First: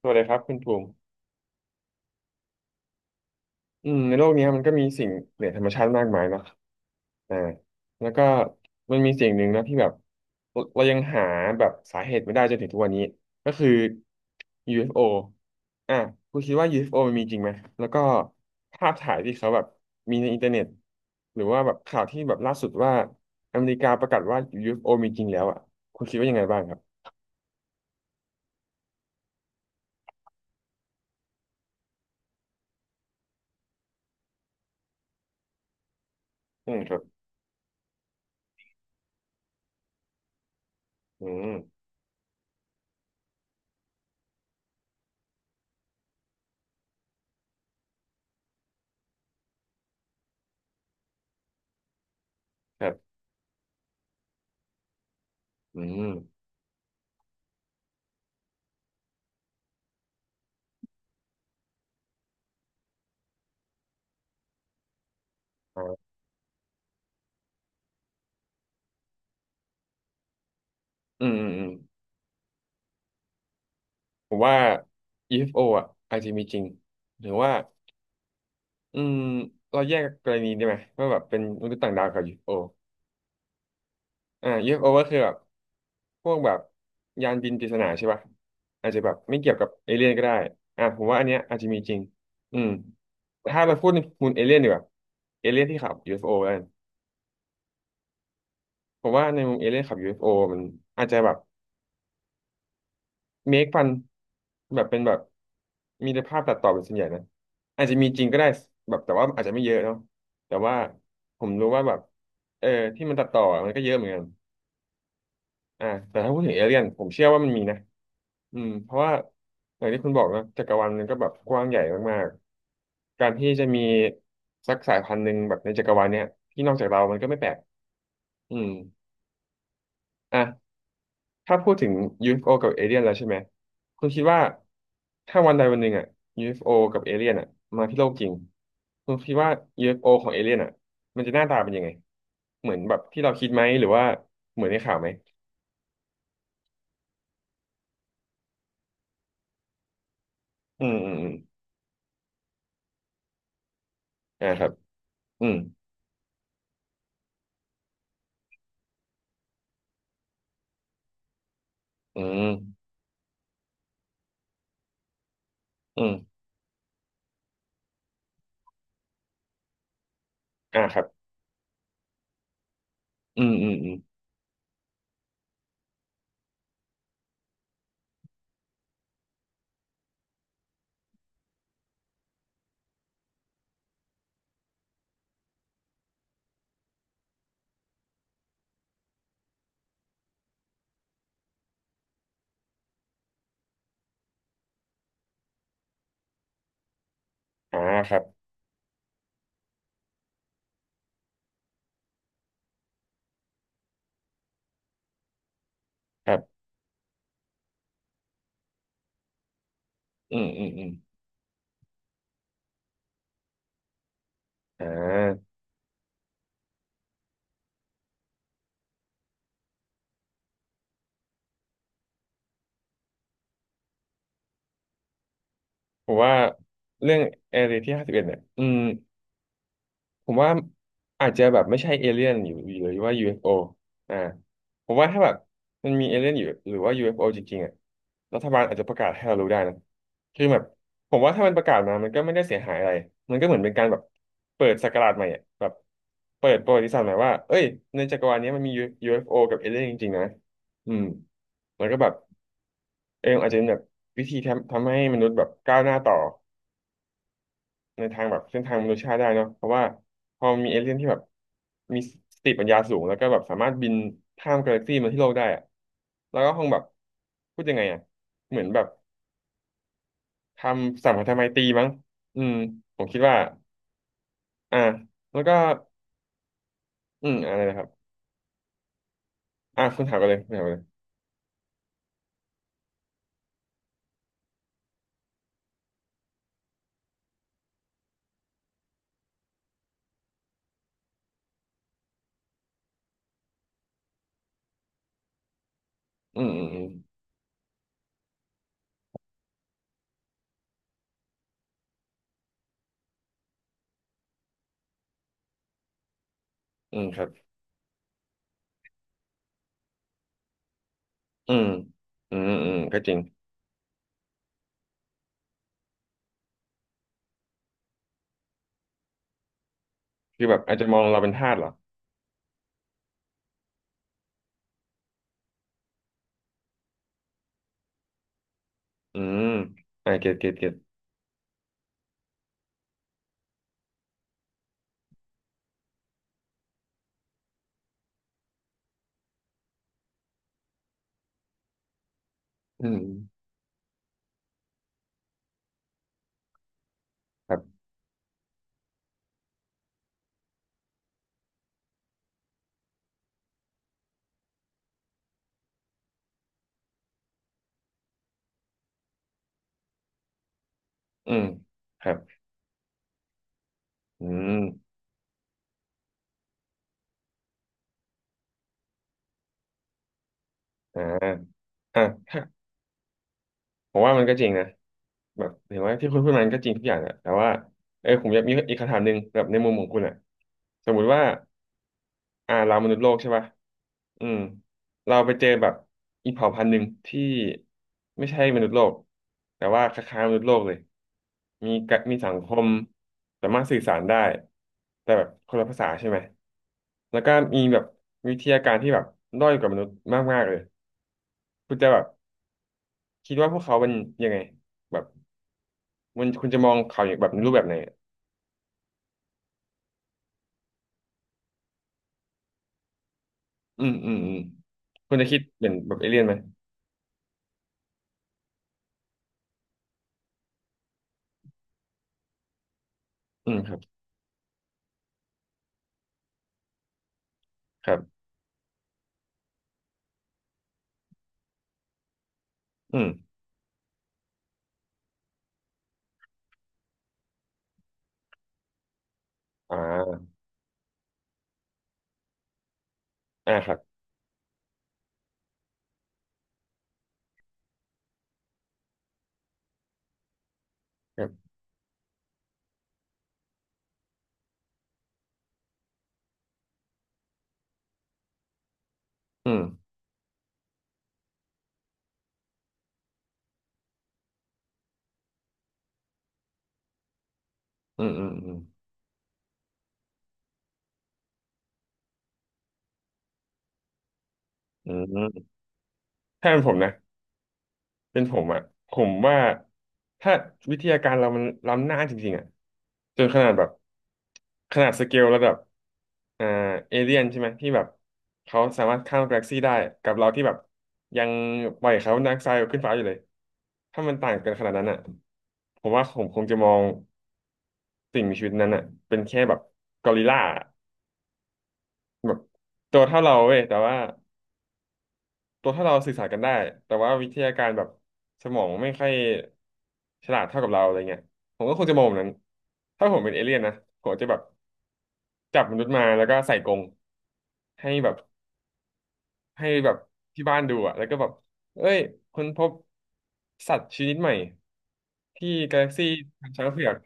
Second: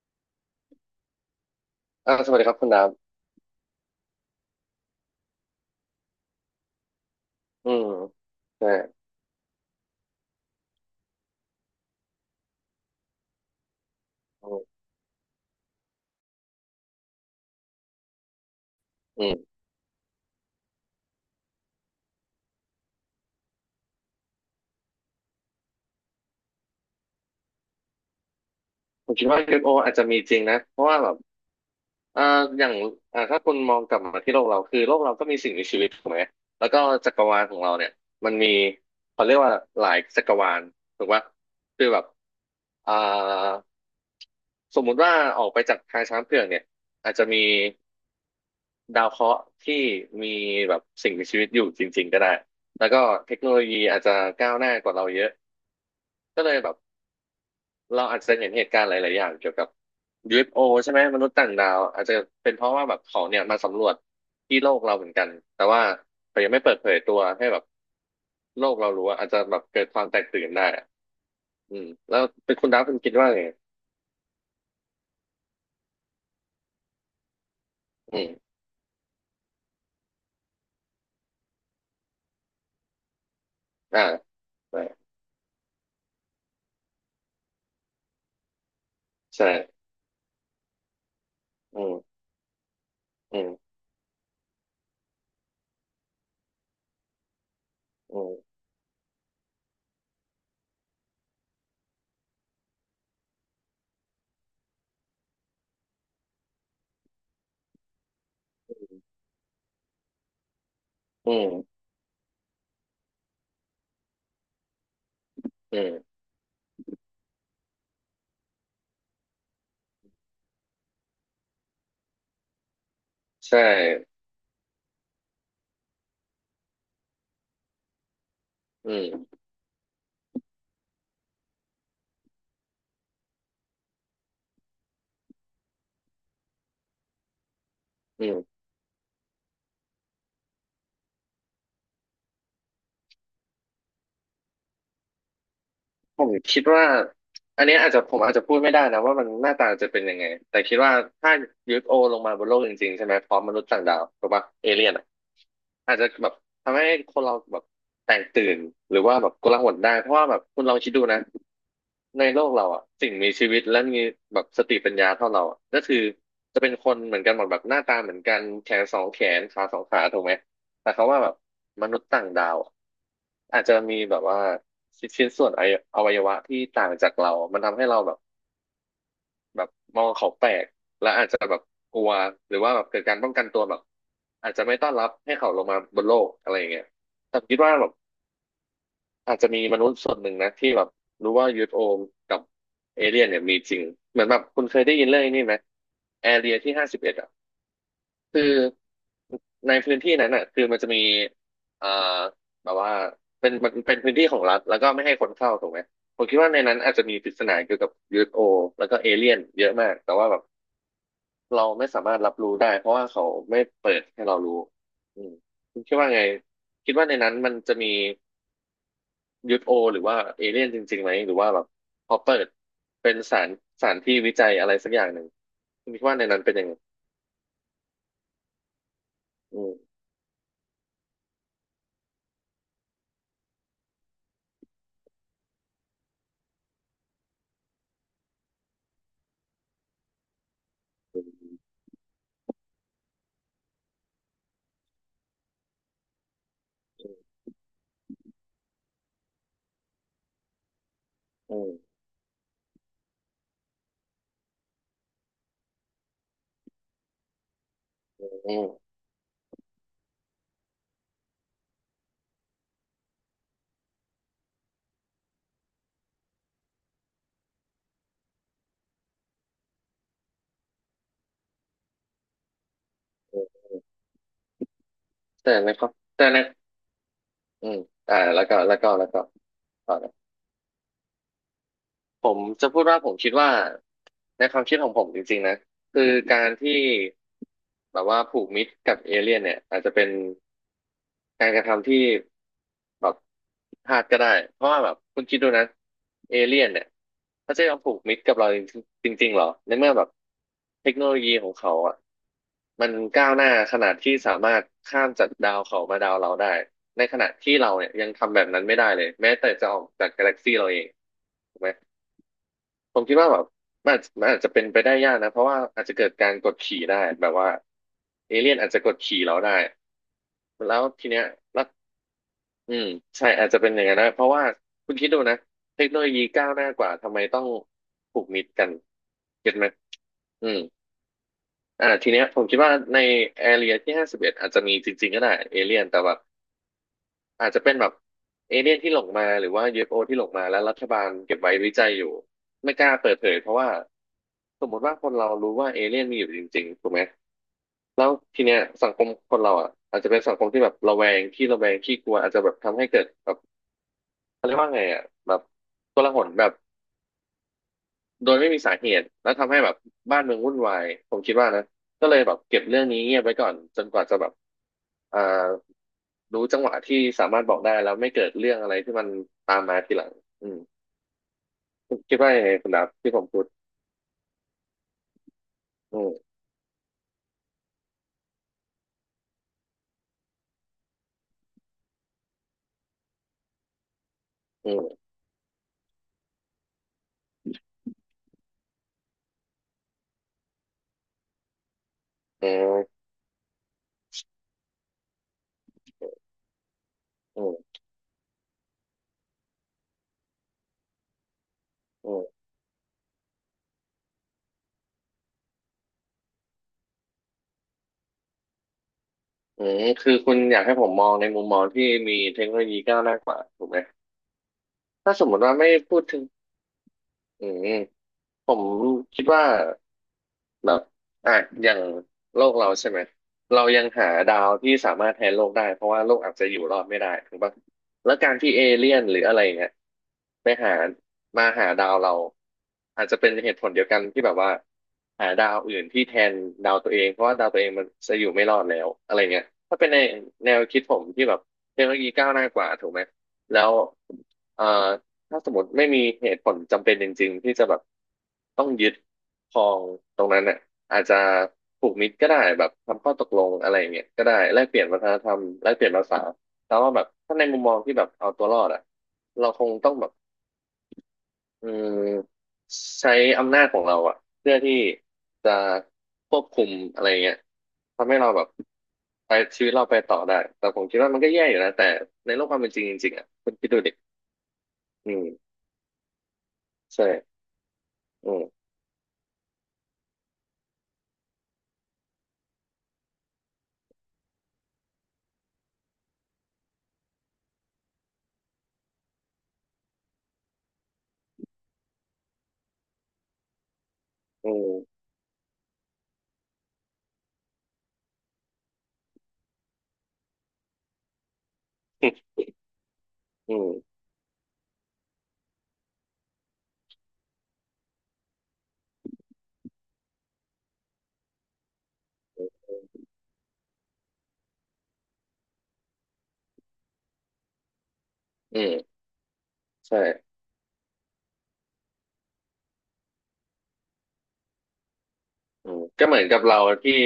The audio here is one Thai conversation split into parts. สวัสดีครับคุณภูมิสวัสดีครับคุณดาบในโลกนี้มันก็มีสิ่งเหนือธรรมชาติมากมายเนาะอ่าอืมแล้วก็ใช่มันมีสิ่งหนึ่งนะที่แบบเรายังหาแบบสาเหตุไม่ได้จนถึงทุกวันนี้ก็คือ อืม UFO อฟโออ่ะคุณคิดว่า UFO มันมีจริงไหมแล้วก็ภาพถ่ายอืที่เขามแบบมีในอินเทอร์เน็ตหรือว่าแบบข่าวที่แบบล่าสุดว่าอเมริกาประกาศว่า UFO มีจริงแล้วอ่ะคุณคิดว่ายังไงบ้างครับผมคิดว่า UFO อฟโออาจจะมีจริงนะเพราะว่าแบบอ่าอย่างถ้าคุณมองกลับมาที่โลกเราคือโลกเราก็มีสิ่งมีชีวิตถูกไหมแล้วอืก็มครับจักรวาลของเราเนี่ยมันมีเขาเรียกว่าหลายจักรวาลถูกปะอืมคือแบบอ่าสมมุติว่าออกไปจากทางช้างเผือกเนี่ยอาจจะมีดาวเคราะห์ที่มีแบบสิ่งมีชีวิตอยู่จริงๆก็ได้ คแล้รัวก็บเทคโนโลยีอาจจะก้าวหน้ากว่าเราเยอะ อืมก็เลยแบบเราอาจจะเห็นเหตุการณ์หลายๆอย่างเกี่ยวกับ UFO ใช่ไหมมนุษย์ต่างดาวอาจจะเป็นเพราะว่าแบบเขาเนี่ยมาสำรวจที่โลกเราเหมือนกันแต่อ่ว่าาเขายังไม่เปิดเผยตัวให้แบบโลกเรารู้อะอาจจะแบบเกิดความแตกตื่นได้อะอืมอืมอืม อืมแล้วเป็นคุณดาวคุณคิดว่าไงผมว่า UFO อฟโออ่ะอาจจะมีจริง หรือว่าอืมอืมเราแยกกรณีได้ไหมว่าแบบเป็นมนุษย์ต่างดาวกับ UFO อฟอ่าโออ่า ใช่ UFO ก็คือแบบพวกแบบยานบินปริศนาใช่ป่ะอาจจะแบบไม่ใช่เกี่ยวกับเอเลี่ยนก็ได้ผมว่าอันเนี้ยอาจจะมีอืจริงมอืมอืแต่มถ้าเราพูดในมุมเอเลี่ยนดีกว่าเอเลี่ยนที่ขับ UFO กันอืมผมว่าในมุมเอเลี่ยนขับ UFO มันอาจจะแบบ เมคฟันแบบเป็นแบบมีแต่ภาพตัดต่อเป็นส่วนใหญ่นะอาจจะมีจริงก็ได้แบบแต่ว่าอาจจะไม่เยอะเนาะแต่ว่าอืผมรู้มว่าแบบเออที่มันตัดต่อมันก็เยอะเหมือนกันอืมแต่ถ้าพูดถึงเอเลี่ยนผมเชื่อว่ามันมีนะเพราะว่าอย่างที่คุณบอกนะจักรวาลมันก็แบบกว้างใหญ่มากๆการที่ใช่จะมีสักสายพันธุ์หนึ่งแบบในจักรวาลเนี้ยที่นอกจากเรามันก็ไม่แปลกอืมอืมอ่ะ ถ้าพูดถึง UFO กับเอเลี่ยนแล้วใช่ไหมคุณคิดว่าถ้าวันใดวันหนึ่งอ่ะ UFO กับเอเลี่ยนอ่ะมาที่โลกจอืริงม คุณคิดว่า UFO ของเอเลี่ยนอ่ะมันจะหน้าตาเป็นยังไงเหมือนแบบที่เราคิดไหมหรือว่าเหมือนในข่าวไหมผมคิดว่าอันเนี้ยอาจจะผมอาจจะพูดไม่ได้นะว่ามันหน้าตาจะเป็นยังไงแต่คิดอืว่ามอืมอืมถ้า UFO ลงมาบนโลกจริงๆใช่ไหมพร้อมมนุษย์ต่างดาวถูกปะอ่าคเอรับเลี่ยนอะอืมอาจจะแบบทำให้คนเราแบบแตกตื่นหรือว่าแบบกลาหลได้เพราะว่าแบบคุณลองคิดดูนะอืในโลกเรามอะสิ่งมีชีวิตและมีแบบสติปัญญาเท่าเราอะก็คือือมจะเป็นคนเหมือนกันหมดแบบหน้าตาเหมือนกันแขนสองแขนขาสองขาถูกไหม อ่าแต่ครัเขาบว่าแบบมนุษย์ต่างดาวอะอืมอาจอืจะมอืมมีแบบว่าชิ้นส่วนอวัยวะที่ต่างจากเรา มันทำให้เราแบบแบบมองเขาแปลกและอาจจะแบบกลัวหรือว่าแบบเกิดการป้องกันตัวแบบอาจจะไม่ต้อนรับให้เขาลงมาบนโลกอะไรอย่างเงี้ยแต่คิดว่าแบบอาจจะมีมนุษย์ส่วนหนึ่งนะที่แบบรู้ว่ายู o โอกับเอเลี่ยนเนี่ยมีจริงเหมือนแบบคุณเคยได้ยินเรื่องนี้ไหมแอเรียที่ห้าสิบเอ็ดอ่ะอ่าครับคือ ในพื้นที่นั้นอ่ะคือมันจะมีเอ่อแบบว่าเป็นมันเป็นพื้นที่ของรัฐแล้วก็ไม่ให้คนเข้าถูกไหมผมครัคิดว่าในบนั้นอาจจะมีปริศนาเกี่ยวกับ UFO แล้วก็เอเลี่ยนเยอะมากแต่ว่าอืแบบมอืมอืมเราไม่สามารถรับรู้ได้เพราะว่าเขาไม่เปิดให้เรารู้อ่อืมาคุณคิดว่าไงคิดว่าในนั้นมันจะมี UFO หรือว่าเอเลี่ยนจริงๆไหมหรือว่าแบบพอเปิดเป็นสารที่วิจัยอะไรสักอย่างหนึ่งคุณคิดผมว่าในว่านั้นเป็นยังไงเรื่องแอเรียที่ห้าสิบเอ็ดเนี่ยอืม อืมผมว่าอาจจะแบบไม่ใช่เอเลี่ยนอยู่หรือว่า UFO อฟโออ่าผมว่าถ้าแบบมันมีเอเลี่ยนอยู่หรือว่า UFO จริงๆอ่ะรัฐบาลอาจจะประกาศให้เรารู้ได้นะคือแบบผมอืว่าถ้ามันประมกาศมามันก็ไม่ได้เสียหายอะไรมันก็เหมือนเป็นการแบบเปิดศักราชใหม่อ่ะแบบเปิดประวัติศาสตร์ใหม่ว่าเอ้ยในจักรวาลนี้มันมี UFO กับเอเลี่ยนจริงๆนะอืมแล้อืวก็แบบอาจจะเป็นแบบวิธีทำให้มนุษย์แบบก้าวหน้าต่อ ในทางแบบเส้นทางมมนุษยชาติได้เนาะเพราะว่าพอมีเอเลี่ยนที่แบบมีสติปัญญาสูงแล้วก็แบบสามารถบินข้ามกาแล็กซี่มาที่โลกได้อะแล้วก็คงแบบพูดยังไงอะเหมือนแบบทำสัมพันธไมตรีมั้งอืมผมคิดว่าอืมอ่าแล้วก็แต่ในความแต่ใน อืมอะไรอืนะมครับแล้วก็อ่าต่อคุณนะ ถามกันเลยคุณถามกันเลยผมจะพูดว่าผมคิดว่าในความคิดของผมจริงๆนะคือการที่แบบว่าผูกมิตรกับเอเลี่ยนเนี่ยอาจจะเป็นการกระทำที่แบบพลาดก็ได้เพราะว่าแบบคุณคิดดูนะเออืมเลี่อืยมนอืเนี่มยเขาจะยอมผูกมิตรกับเราจริงๆหรอในเมื่อแบบเทคโนโลยีของเขาอ่ะมันก้าวหน้าขนาดที่สามารถข้ามจากดาวเขามาดาวเราได้อืในมขครัณะบที่เราเนี่ยยังทำแบบนั้นไม่ได้เลยแม้แต่จะออกจากกาแล็กซี่เราเองอืถูกมไหม อืมอืมผก็มจคิริดงว่าแบบมันอาจจะเป็นไปได้ยากนะเพราะว่าอาจจะเกิดการกดขี่ได้แบบว่าเอเลี่ยนอาจจะกดขี่เราได้คือแบบอาจแล้วจะมองทีเราเนี้ยเป็นทาสแล้เหรวออืมใช่อาจจะเป็นอย่างนั้นนะเพราะว่าคุณคิดดูนะเทคโนโลยีก้าวหน้ากว่าทำไมต้องผูกมิตรกันอืมเก็ตไหมอ่าเก็ตอืเก็ตมเก็ตทีเนี้ยผมคิดว่าในแอเรียที่ห้าสิบเอ็ดอาจจะมีจริงๆก็ได้เอเลี่ยนแต่แบบ อาจจะเป็นแบบเอเลี่ยนที่หลงมาหรือว่า UFO ที่หลงมาแล้วรัฐบาลเก็บไว้วิจัยอยู่ไม่กอืล้ามเปิดเผยเพราะว่าสมมติว่าคนเรารู้ว่าเอเลี่ยนมีอยู่จริงๆถูกไหมครับแล้วทีเนี้ยสังคมคนเราอ่ะอาจจะเป็นสังคมที่แบบระแวงขี้กลัวอาจจะแบบทำให้เกิดแบบเขาเรียกว่าไงอ่ะแบบโกลาหลแบบ โดยไม่มีสาเหตุแล้วทำให้แบบบ้านเมืองวุ่นวายผมอืคิดมว่านะคก็รัเลบยแบบเก็บเรื่องนี้เงียบไว้ก่อนจนกว่าจะอืแบบมอ่ารู้จังหวะที่สามารถบอกได้แล้วไม่เกิดเรื่องอะไรที่มันตามมาทีหลังอืมอ่า คุณอ่ะคิดว่าถ้ายังไงคุณดับที่ผมพูดผมว่ามันก็จริงนะแบบเห็นว่าอืที่คุณพูมดมันก็จริงทุกอย่างแหละแต่ว่าผมอยากมีอีกคำถามหนึ่งแบบในมุมของคุณอ่ะสมมุติว่าเรามนุษย์โลกใช่ป่ะอืมอืมเราไปเจอแบบอีกเผ่าพันธุ์หนึ่งที่ไม่ใช่มนุษย์โลกแต่ว่าคล้ายๆมนุษย์โลกเลยมีกะมีสังอืคมมสามารถสื่อสารได้แต่แบบคนละภาษาใช่ไหมแล้วก็อืมีแบมบวิทยาการที่แบบด้อยกว่ามนุษย์มากๆเลยคุณจะแบบอืมคิดว่าพวกเขาเป็นยังไงแบบ มันคุณจะมองข่าวอย่างแบบรูปแบบไหนอะอืมคือคุณอยากให้ผมมองในมุมมองที่มีเทคโนโลยีก้าวหน้ากว่าถูกไหมอืมอืมอืม คุถ้าณสจะมมคิดติว่าเป็ไม่นแบพูบดเอเลี่ถึยงนไหม อืมผมคิดว่า แบบอ่ะอย่างโลกเราใช่ไหมอืมเราครับยังหาดาวที่สามารถแทนโลกได้เพราะว่าโลกอาจจะอยู่รอดไม่ได้ถูกปะครัแล้วบการที่เอเลี่ยนหรืออะไรเงี้ยไปหามาหาดาวเราอือามจจะเป็นเหตุผลเดียวกันที่แบบว่าหาดาวอื่นที่แทนดาวตัวเองเพราะว่าดาวตัวเองมันจะอยู่ไม่รอดแล้วอะไรเงี้ยอถ้าเป็นใน่าแนวคิดผมที่แบบเทคโนโลยีก้าวหน้ากว่าถูกไหมอ่าแล้ควรับเอ่อ ถ้าสมมติไม่มีเหตุผลจำเป็นจริงๆที่จะแบบต้องยึดครองตรงนั้นเนี่ยอาจจะครับ ผูกมิตรก็ได้แบบทำข้อตกลงอะไรอย่างเงี้ยก็ได้แลกเปลี่ยนวัฒนธรรมแลกเปลี่ยนภาษาแต่ว่าแบบถ้าในมุมมองที่แบบเอาตัวรอดอ่ะเราอืม คงต้องแบบอืมใช้อำนาจของเราอ่ะเพื่อที่จะควบคุมอะไรเงี้ยอืทำม ให้อืเราม แบบอืม ไปชีวิตเราไปต่อได้แต่ผมคิดว่ามันก็แย่อยู่นะแต่ในโลกความเป็นจริงจริงๆอ่ะคุณคิดดูดิอือืมมถ้าเป็นผมนะ ใช่เป็นอืผมมอ่ะผมว่าถ้าวิทยาการเรามันล้ำหน้าจริงๆอ่ะจนขนาดแบบขนาดสเกลระดับอ่าเอเลียนใช่ไหมที่แบบเขาสามารถข้ามกาแล็กซี่ได้กับเราที่แบบยังปล่อยคาร์บอนไดออกไซด์ขึ้นฟ้าอยู่เลยถ้ามันต่างอืกันขนาดนั้นอ่ะม ผมว่าผมคงจะมองสิ่งมีชีวิตนั้นอ่ะเป็นแค่แบบกอริลลาอืแบบตัวเท่าเราเว้มยแต่ว่า ตัวถ้าเราสื่อสารกันได้แต่ว่าวิทยาการแบบสมองไม่ค่อยฉลาดเท่ากับเราอะไรเงี้ยผมก็คงจะมองแบบนั้นถ้าผมเป็นเอเลี่ยนนะผมจะแบบจับมนุษย์มาแล้วก็ใส่กรงให้แบบอืมให้แบบใช่ที่บ้านดูอะแล้วก็แบบเอ้ยค้นพบสัตว์ชนิดใหม่ที่อืกามแล็กก็ซี่เหมือนกับทางเราช้างเผือกที่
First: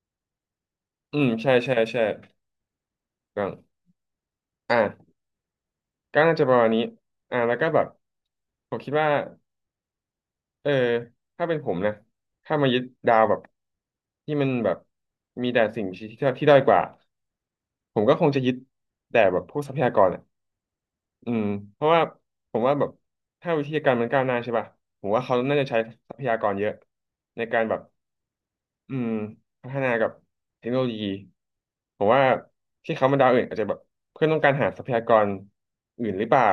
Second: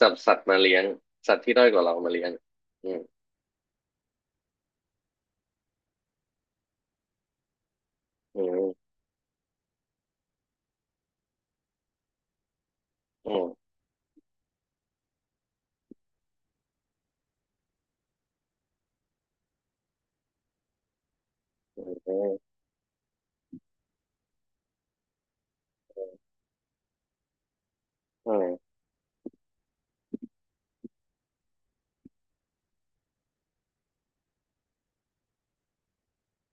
จับสัตว์มาเลี้ยงอืมสัตว์ใช่ที่ด้อยใช่กว่าเราใช่มาเลี้ยงอืมก็อ่ะก็น่าจะประมาณนี้แล้วก็แบบอืผมคิมดว่า เออถ้าเป็นผมนะถ้ามายึดดาวแบอืบมที่มันแบบมีแต่สิ่งที่ด้อยกว่าผมก็คงจะยึดแต่แบบพวกทรัพยากรอ่ะอืมเพราะว่าอืมผมว่าแบบถ้าวิทยาการมันก้าวหน้าใช่ป่ะผมว่าเขาน่าจะใช้ทรัพยากรเยอะในการแบบอืมอืมพัฒนากับเทคโนโลยีผมว่าที่เขามาดาวอื่นอาจจะแบบเพื่อนต้องการหาทรัพยากรอื่นหรือเปล่า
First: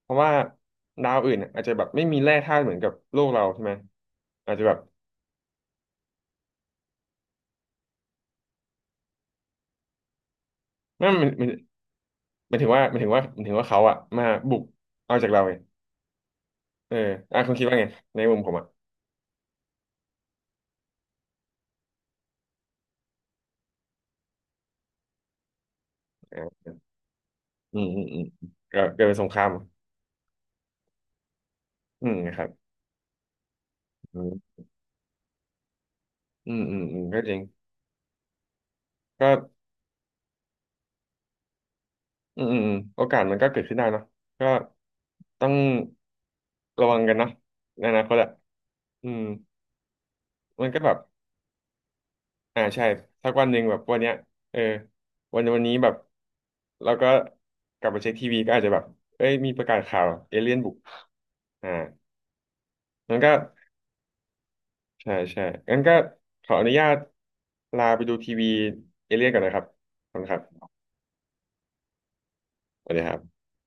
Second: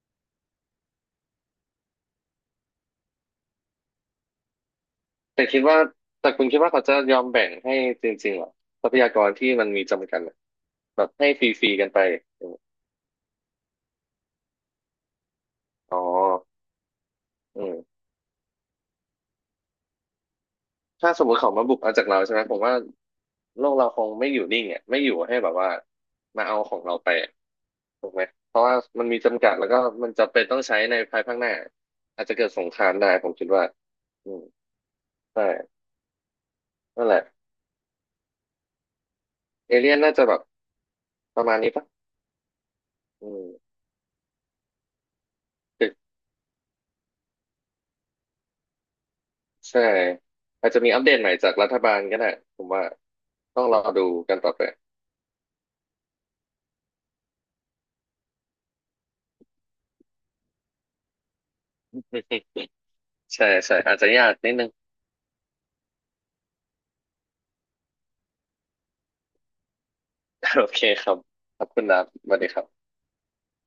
เพราะว่าดาวอื่นอาจจะแบบไม่มีแร่ธาตุเหมือนกับโลกเราใช่ไหมอาจจะแบบ แต่คิดว่าแต่คุณคิดว่าเขาจะยอมแบ่งให้จริงๆเหรอทรัพยากรที่มันมีจำกัดอะแบบนั่นมัให้นฟมันรีๆกันไปอหมายถึมงว่าหมายถึงว่าหมายถึงว่าเขาอะมาบุกเอาจากเราเองอ๋อเอออ่ะคุณอืคิดว่าม ไงในมุมผมอะถ้าสมมติเขามาบุกเอาจากเราใช่ไหมผมว่าโลกเราคงไม่อยู่นิ่งอ่ะไม่อยู่ให้แบบว่ามาเอาอ่าของเราไปอะอืมอืถูมกอืไหมมเพราะว่าเกิมัดนเป็มีนสงคจำรากัมดแล้วก็มันจะเป็นต้องใช้ในภายภาคหน้าอืมอาจจะคเกิรัดบสงครามได้ผมคิดว่าอือืมมใช่อืมอืมอืมนั่นแหก็ละจริงก็เอเลี่ยนน่าจะแบบประมาณนี้ปะอืมอืมอืมโอกาสอืมันก็มเกิดขึ้นได้เนอะก็ต้องตึกระวังกันเนอะในอนาคตอะอืมใช่มัอานจก็จะแบมีบอัปเดตใหม่จากรัฐบาลก็ได้ผอ่ามว่าใช่สักวันหต้นึ่องงแบรอบวันดูเนี้ยกันต่อเออไปวันนี้แบบเราก็กลับไปเช็คทีวีก็อาจจะแบบเอ้ยมีประกาศข่าวเอเลี่ยนบุกอ่า งั้นก็ใช่ใช่อาจจะยากนิดนึง ใช่ใช่งั้นก็ขออนุญาตลาไปดูทีวีเอเลี่ยนก่อนนะครับขอบคุณครั โอบเคครับขอบคุณครับสวัสดีครัสบวัสดีครับ